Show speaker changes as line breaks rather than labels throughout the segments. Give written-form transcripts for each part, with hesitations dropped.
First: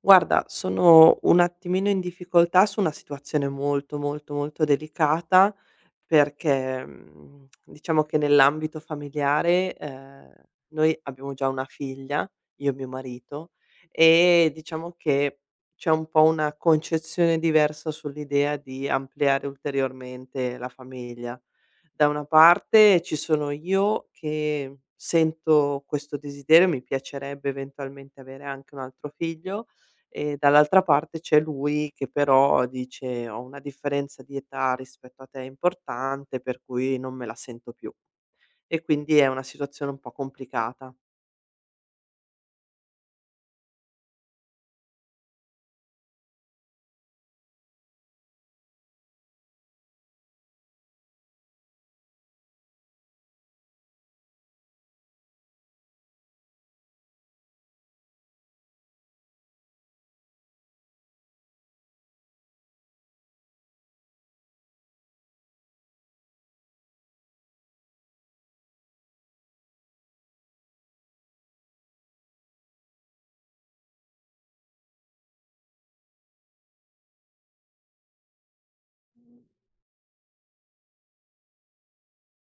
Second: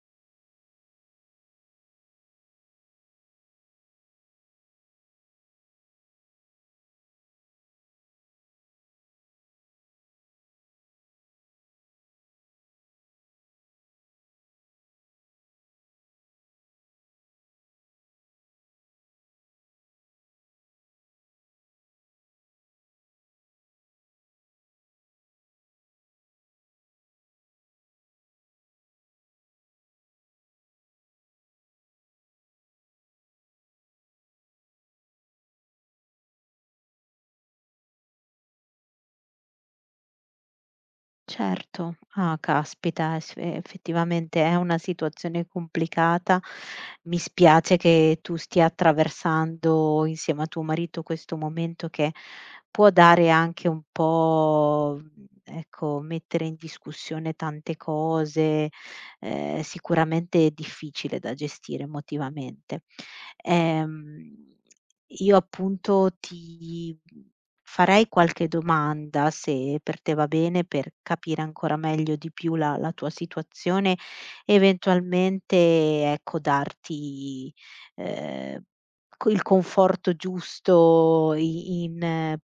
Guarda, sono un attimino in difficoltà su una situazione molto, molto, molto delicata perché, diciamo che nell'ambito familiare, noi abbiamo già una figlia, io e mio marito, e diciamo che c'è un po' una concezione diversa sull'idea di ampliare ulteriormente la famiglia. Da una parte ci sono io che sento questo desiderio, mi piacerebbe eventualmente avere anche un altro figlio, e dall'altra parte c'è lui che però dice: "Ho una differenza di età rispetto a te importante, per cui non me la sento più". E quindi è una situazione un po' complicata.
Certo. Ah, caspita, es effettivamente è una situazione complicata. Mi spiace che tu stia attraversando insieme a tuo marito questo momento che può dare anche un po', ecco, mettere in discussione tante cose, sicuramente è difficile da gestire emotivamente. Ehm, io appunto ti Farei qualche domanda, se per te va bene, per capire ancora meglio di più la tua situazione, eventualmente, ecco, darti, ehm, co il conforto giusto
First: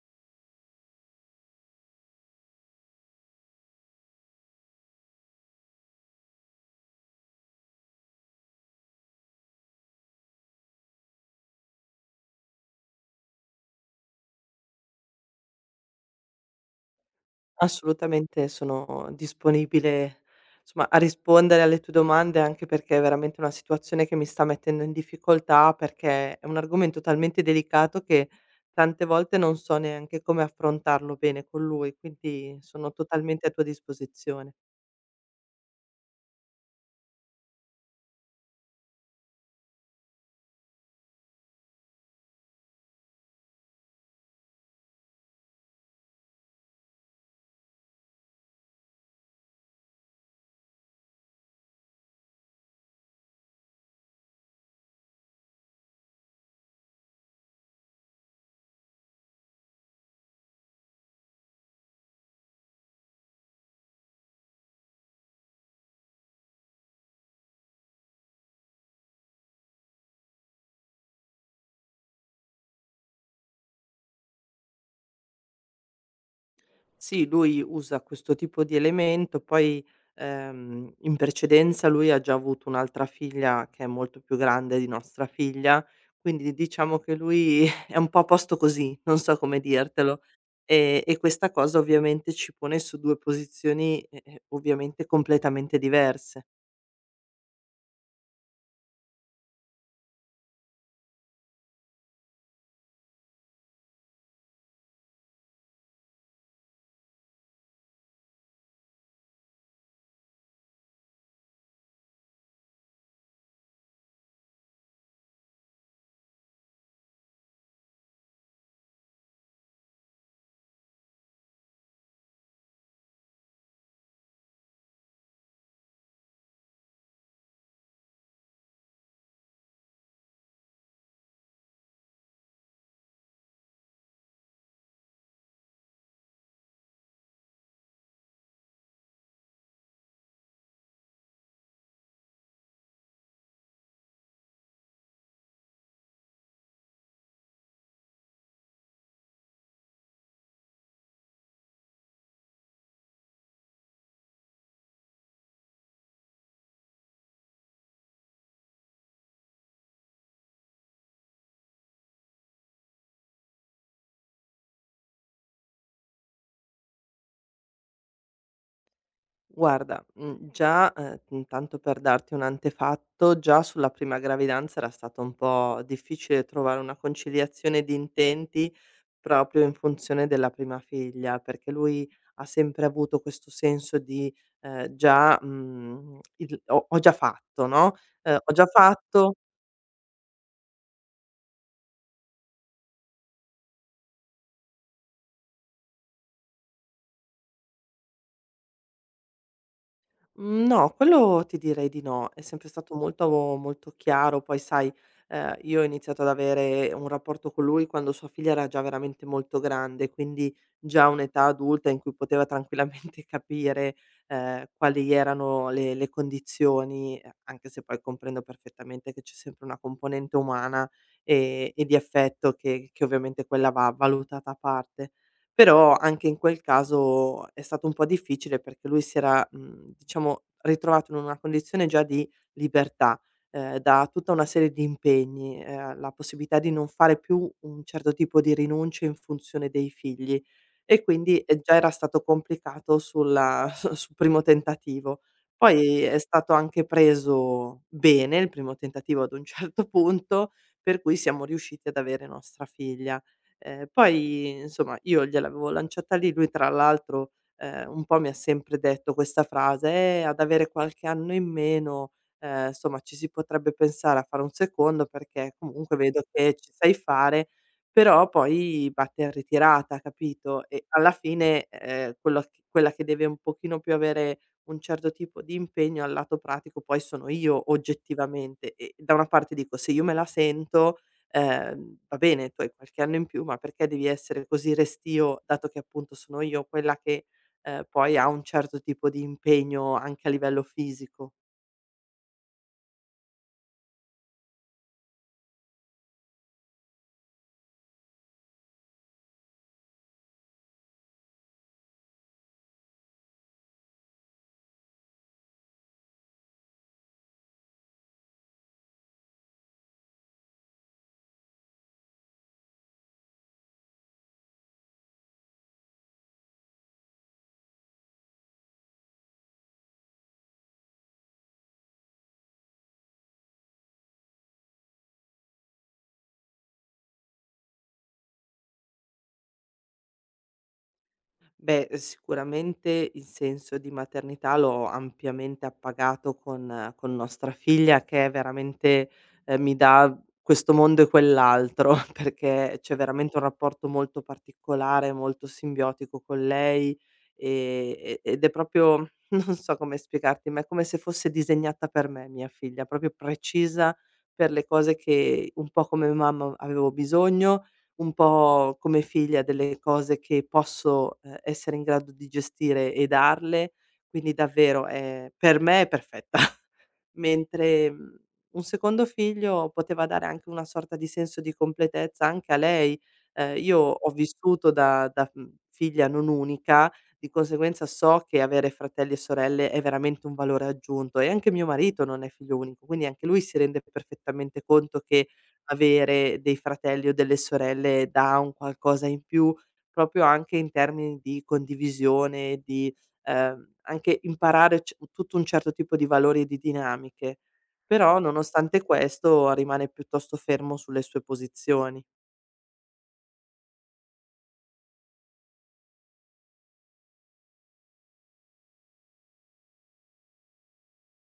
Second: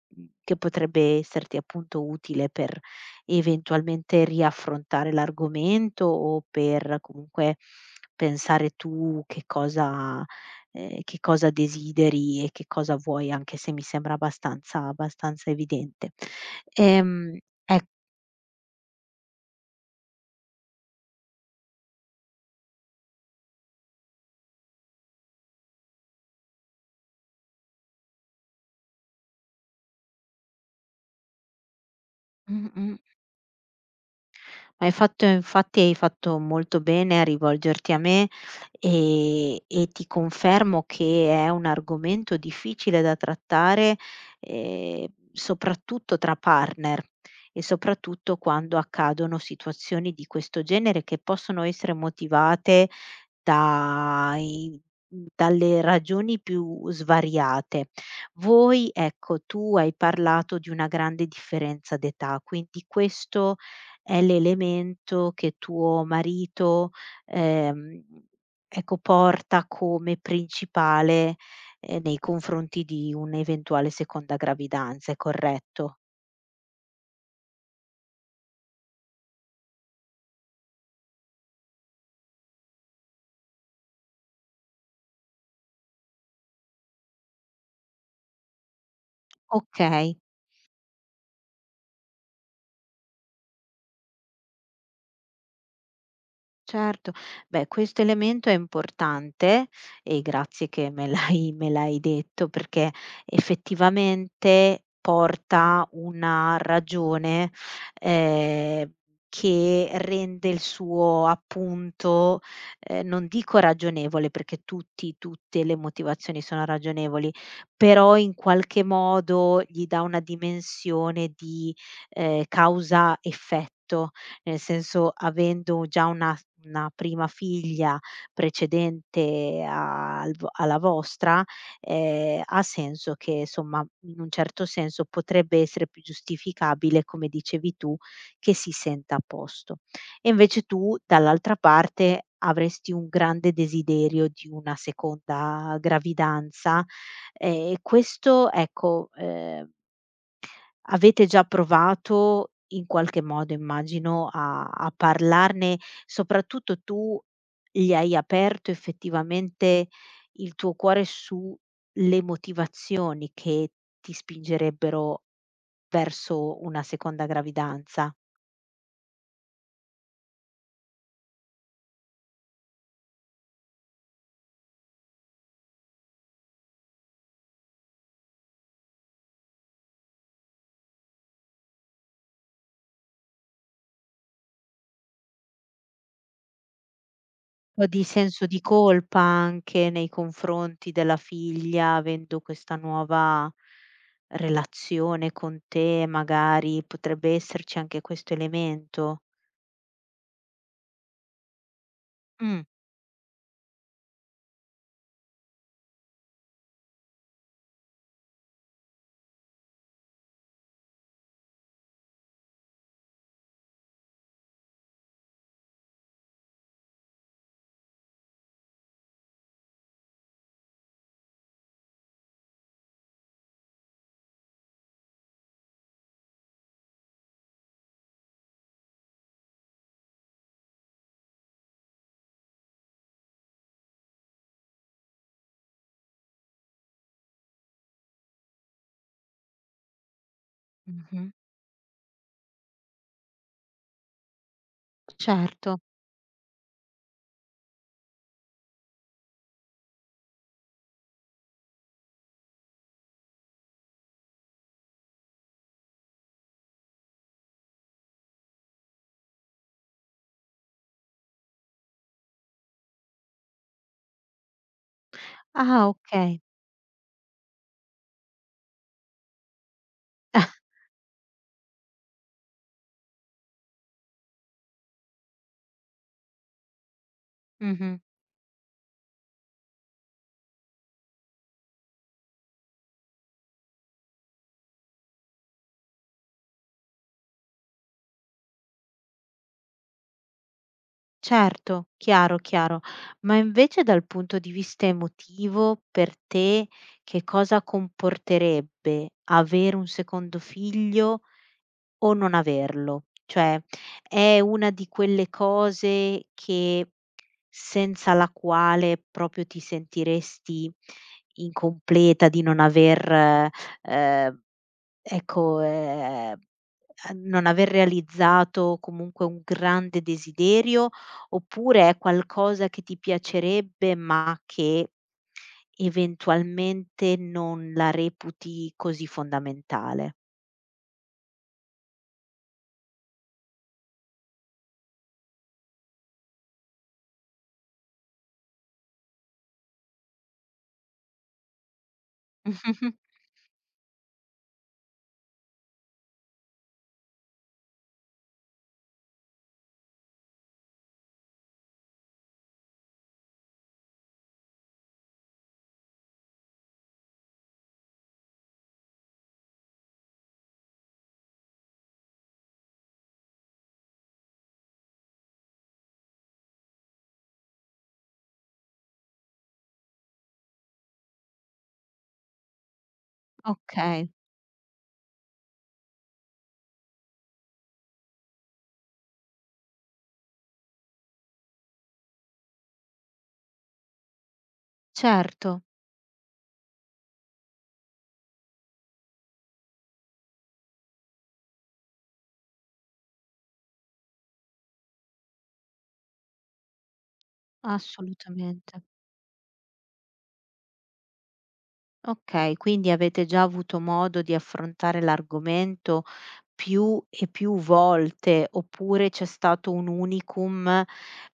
che potrebbe esserti appunto utile per eventualmente riaffrontare l'argomento o per comunque pensare tu che cosa desideri e che cosa vuoi, anche se mi sembra abbastanza evidente. Ehm, ec
Assolutamente sono disponibile, insomma, a rispondere alle tue domande, anche perché è veramente una situazione che mi sta mettendo in difficoltà, perché è un argomento talmente delicato che tante volte non so neanche come affrontarlo bene con lui, quindi sono
Mh-mh.
totalmente a tua disposizione.
Ma hai fatto molto bene a rivolgerti a me, e ti confermo che è un argomento difficile da trattare, soprattutto tra partner e soprattutto quando accadono situazioni di questo genere che possono essere motivate dai dalle ragioni più svariate. Tu hai parlato di una grande differenza d'età, quindi questo è l'elemento che tuo marito, ehm, ecco, porta come principale, nei confronti di un'eventuale seconda gravidanza, è corretto?
Sì, lui usa questo tipo di elemento, poi, in precedenza lui ha già avuto un'altra figlia che è molto più grande di nostra figlia, quindi diciamo che lui è un po' a posto così, non so come
Okay.
dirtelo. E questa cosa ovviamente ci pone su 2 posizioni, ovviamente completamente diverse.
Certo. Beh, questo elemento è importante e grazie che me l'hai detto, perché effettivamente porta una ragione, ehm, che rende il suo appunto, non dico ragionevole, perché tutti tutte le motivazioni sono ragionevoli, però in qualche modo gli dà una dimensione di, causa-effetto. Nel senso, avendo già una prima figlia precedente al v alla vostra, ha senso che insomma, in un certo senso, potrebbe essere più giustificabile, come dicevi tu, che si senta a posto. E invece tu, dall'altra parte, avresti un grande desiderio di una seconda gravidanza, ehm, e questo ecco, ehm Avete già provato in qualche modo, immagino, a parlarne? Soprattutto tu gli hai aperto effettivamente il tuo cuore sulle motivazioni che ti spingerebbero verso una seconda gravidanza?
Guarda, già intanto per darti un antefatto, già sulla prima gravidanza era stato un po' difficile trovare una conciliazione di intenti, proprio in funzione della prima figlia, perché lui ha sempre avuto questo senso di, già, il ho già fatto,
Un po'
no,
di senso
ho
di
già
colpa
fatto.
anche nei confronti della figlia, avendo questa nuova relazione con te, magari potrebbe esserci anche questo elemento?
Mhmm, no, quello ti direi di no. È
Mh.
sempre stato molto molto chiaro. Poi sai, io ho iniziato ad avere un rapporto con lui quando sua figlia era già veramente molto grande, quindi già un'età adulta in cui poteva tranquillamente capire, quali erano le condizioni, anche se poi comprendo perfettamente che c'è sempre una componente umana e di affetto che ovviamente quella va valutata a parte. Però anche in quel caso è stato un po' difficile perché lui si era, diciamo ritrovato in una condizione già di libertà, da tutta una serie di impegni, la possibilità di non fare più un certo tipo di rinunce in funzione dei figli e
Mh-mh.
quindi, già era stato complicato sulla su sul primo tentativo.
Certo.
Poi è stato anche preso bene il primo tentativo ad un certo punto, per cui siamo riusciti ad avere nostra figlia. Poi insomma io gliel'avevo lanciata lì, lui tra l'altro, un po' mi ha sempre detto questa frase: ad avere qualche anno in meno, insomma ci si potrebbe pensare a fare un secondo perché
Ah,
comunque vedo
okay.
che ci sai fare", però poi batte in ritirata, capito? E alla fine, quello c quella che deve un pochino più avere un certo tipo di impegno al lato pratico poi sono io
Mh-mh.
oggettivamente e da una parte dico: "Se io me la sento va bene tu hai qualche anno in più, ma perché devi essere così restio, dato che appunto sono io quella che, poi ha un certo tipo di impegno anche a livello fisico?
Certo, chiaro, chiaro. Ma invece dal punto di vista emotivo per te che cosa comporterebbe avere un secondo figlio o non averlo? Cioè, è una di quelle cose che senza la quale proprio ti sentiresti incompleta di non aver, ehm Ecco, a non aver realizzato comunque un grande desiderio, oppure è qualcosa che ti piacerebbe, ma che eventualmente non la reputi così fondamentale?
Beh, sicuramente il senso di maternità l'ho ampiamente appagato con nostra figlia che è veramente, mi dà questo mondo e quell'altro, perché c'è veramente un rapporto molto particolare, molto simbiotico con lei, ed è proprio non so come spiegarti, ma è come se fosse disegnata per me mia figlia, proprio precisa per le cose che un po' come mamma avevo bisogno, un po' come figlia delle cose che posso, essere in grado di gestire e darle, quindi davvero è perfetta. Mentre, un secondo figlio poteva dare anche una sorta di senso di completezza anche a lei. Io
Okay,
ho vissuto da figlia non unica, di conseguenza so che avere fratelli e sorelle è veramente un valore aggiunto e anche mio marito non è figlio unico, quindi anche lui si rende perfettamente conto che
certo,
avere dei fratelli o delle sorelle dà un qualcosa in più, proprio anche in termini di condivisione, di, anche imparare c tutto un certo tipo di valori e di dinamiche. Però
assolutamente.
nonostante questo rimane piuttosto fermo sulle sue posizioni.
Okay, quindi avete già avuto modo di affrontare l'argomento più e più volte, oppure c'è stato un unicum,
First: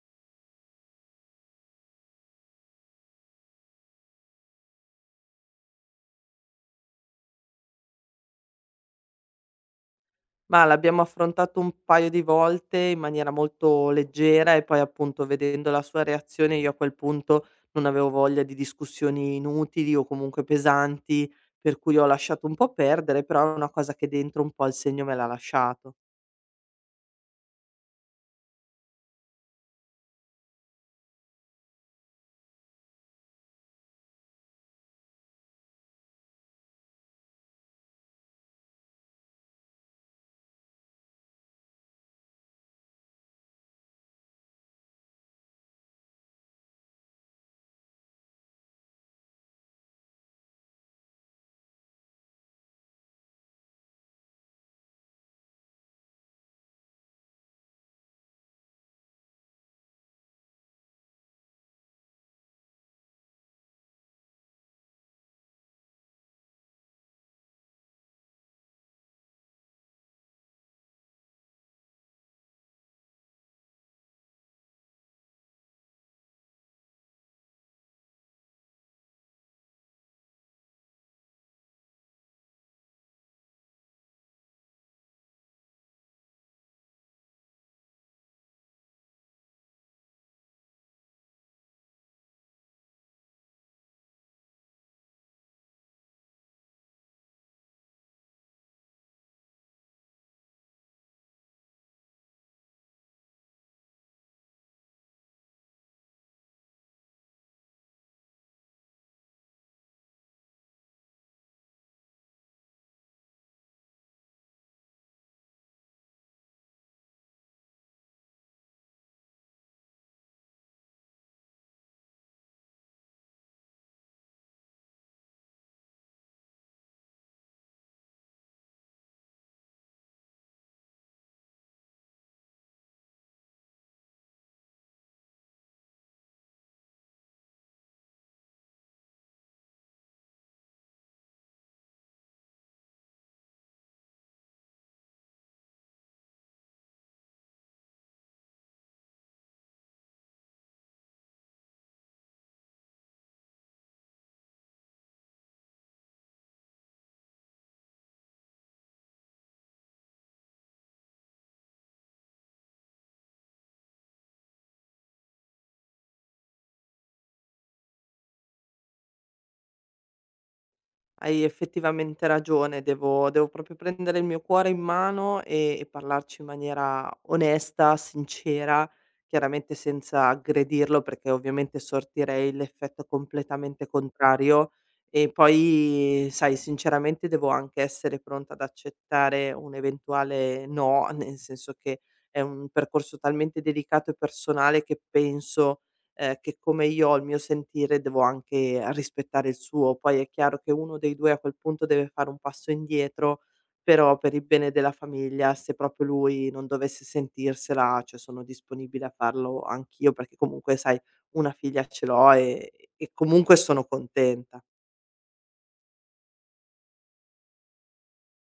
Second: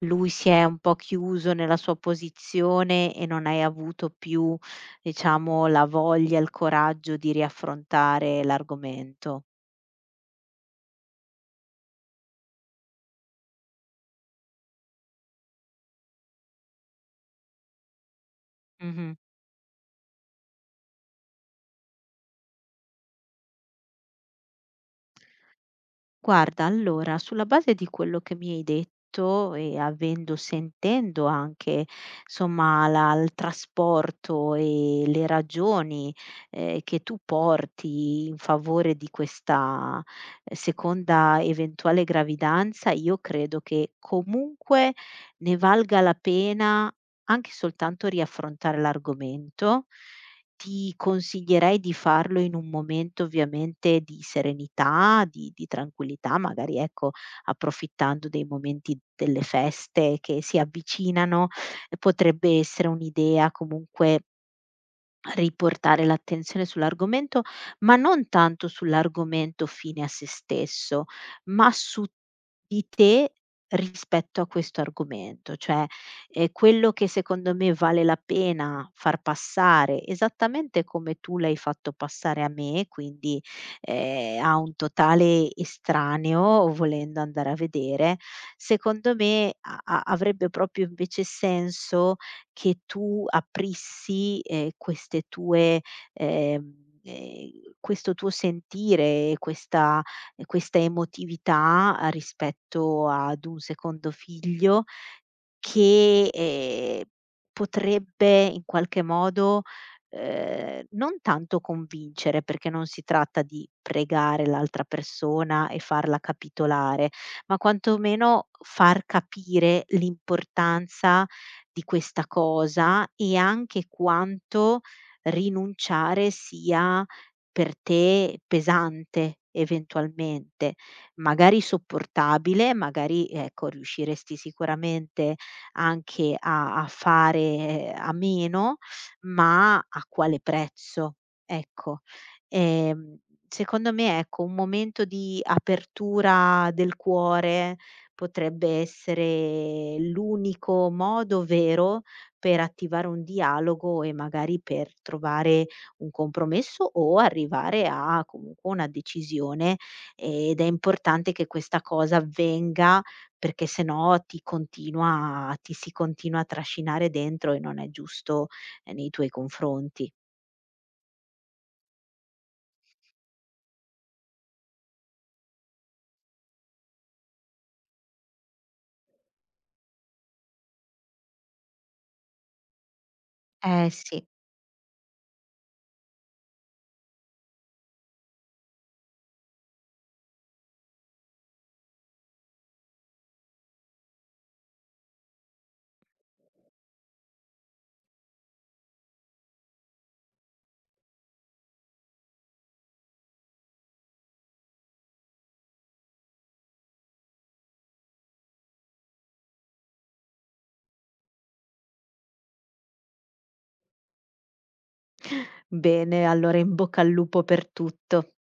lui si è un po' chiuso nella sua posizione e non hai avuto più, diciamo, la voglia, il coraggio di riaffrontare l'argomento?
Ma l'abbiamo affrontato un paio di volte in maniera molto leggera e poi appunto vedendo la sua reazione io a quel punto non avevo voglia di
Mh-mh.
discussioni inutili o comunque pesanti, per cui ho lasciato un po' perdere, però è una cosa che dentro un po' il segno me l'ha lasciato.
Guarda, allora, sulla base di quello che mi hai detto e avendo sentendo anche, somma, la il trasporto e le ragioni, che tu porti in favore di questa, seconda eventuale gravidanza, io credo che comunque ne valga la pena anche soltanto riaffrontare l'argomento, ti consiglierei di farlo in un momento ovviamente di serenità, di tranquillità, magari ecco, approfittando dei momenti delle feste che si avvicinano, potrebbe essere un'idea comunque riportare l'attenzione sull'argomento, ma non tanto sull'argomento fine a se stesso, ma su di te rispetto a questo argomento, cioè, quello che secondo me vale la pena far passare, esattamente come tu l'hai fatto passare a me, quindi, a un totale estraneo, volendo andare a vedere, secondo me a a avrebbe proprio invece senso che tu aprissi, queste tue ehm, ehm, questo tuo sentire, questa emotività, rispetto ad un secondo figlio, che, potrebbe in qualche modo, non tanto convincere, perché non si tratta di pregare l'altra persona e farla capitolare, ma quantomeno far capire l'importanza di questa cosa e anche quanto rinunciare sia per te pesante eventualmente. Magari sopportabile, magari, ecco, riusciresti sicuramente anche a fare a meno, ma a quale prezzo, ecco. Ehm, secondo me, ecco, un momento di apertura del cuore potrebbe essere l'unico modo vero per attivare un dialogo e magari per trovare un compromesso o arrivare a comunque una decisione, ed è importante che questa cosa avvenga perché se no ti si continua a trascinare dentro e non è giusto, nei tuoi confronti.
Hai effettivamente ragione, devo proprio prendere il mio cuore in mano, e parlarci in maniera onesta, sincera, chiaramente senza aggredirlo, perché ovviamente sortirei l'effetto completamente
Eh sì.
contrario. E poi, sai, sinceramente devo anche essere pronta ad accettare un eventuale no, nel senso che è un percorso talmente delicato e personale che penso che come io ho il mio sentire devo anche rispettare il suo. Poi è chiaro che uno dei 2 a quel punto deve fare un passo indietro, però per il bene della famiglia, se proprio lui non dovesse sentirsela, cioè sono disponibile a farlo anch'io, perché comunque sai una figlia ce l'ho e comunque sono contenta.
Bene, allora in bocca al lupo per tutto.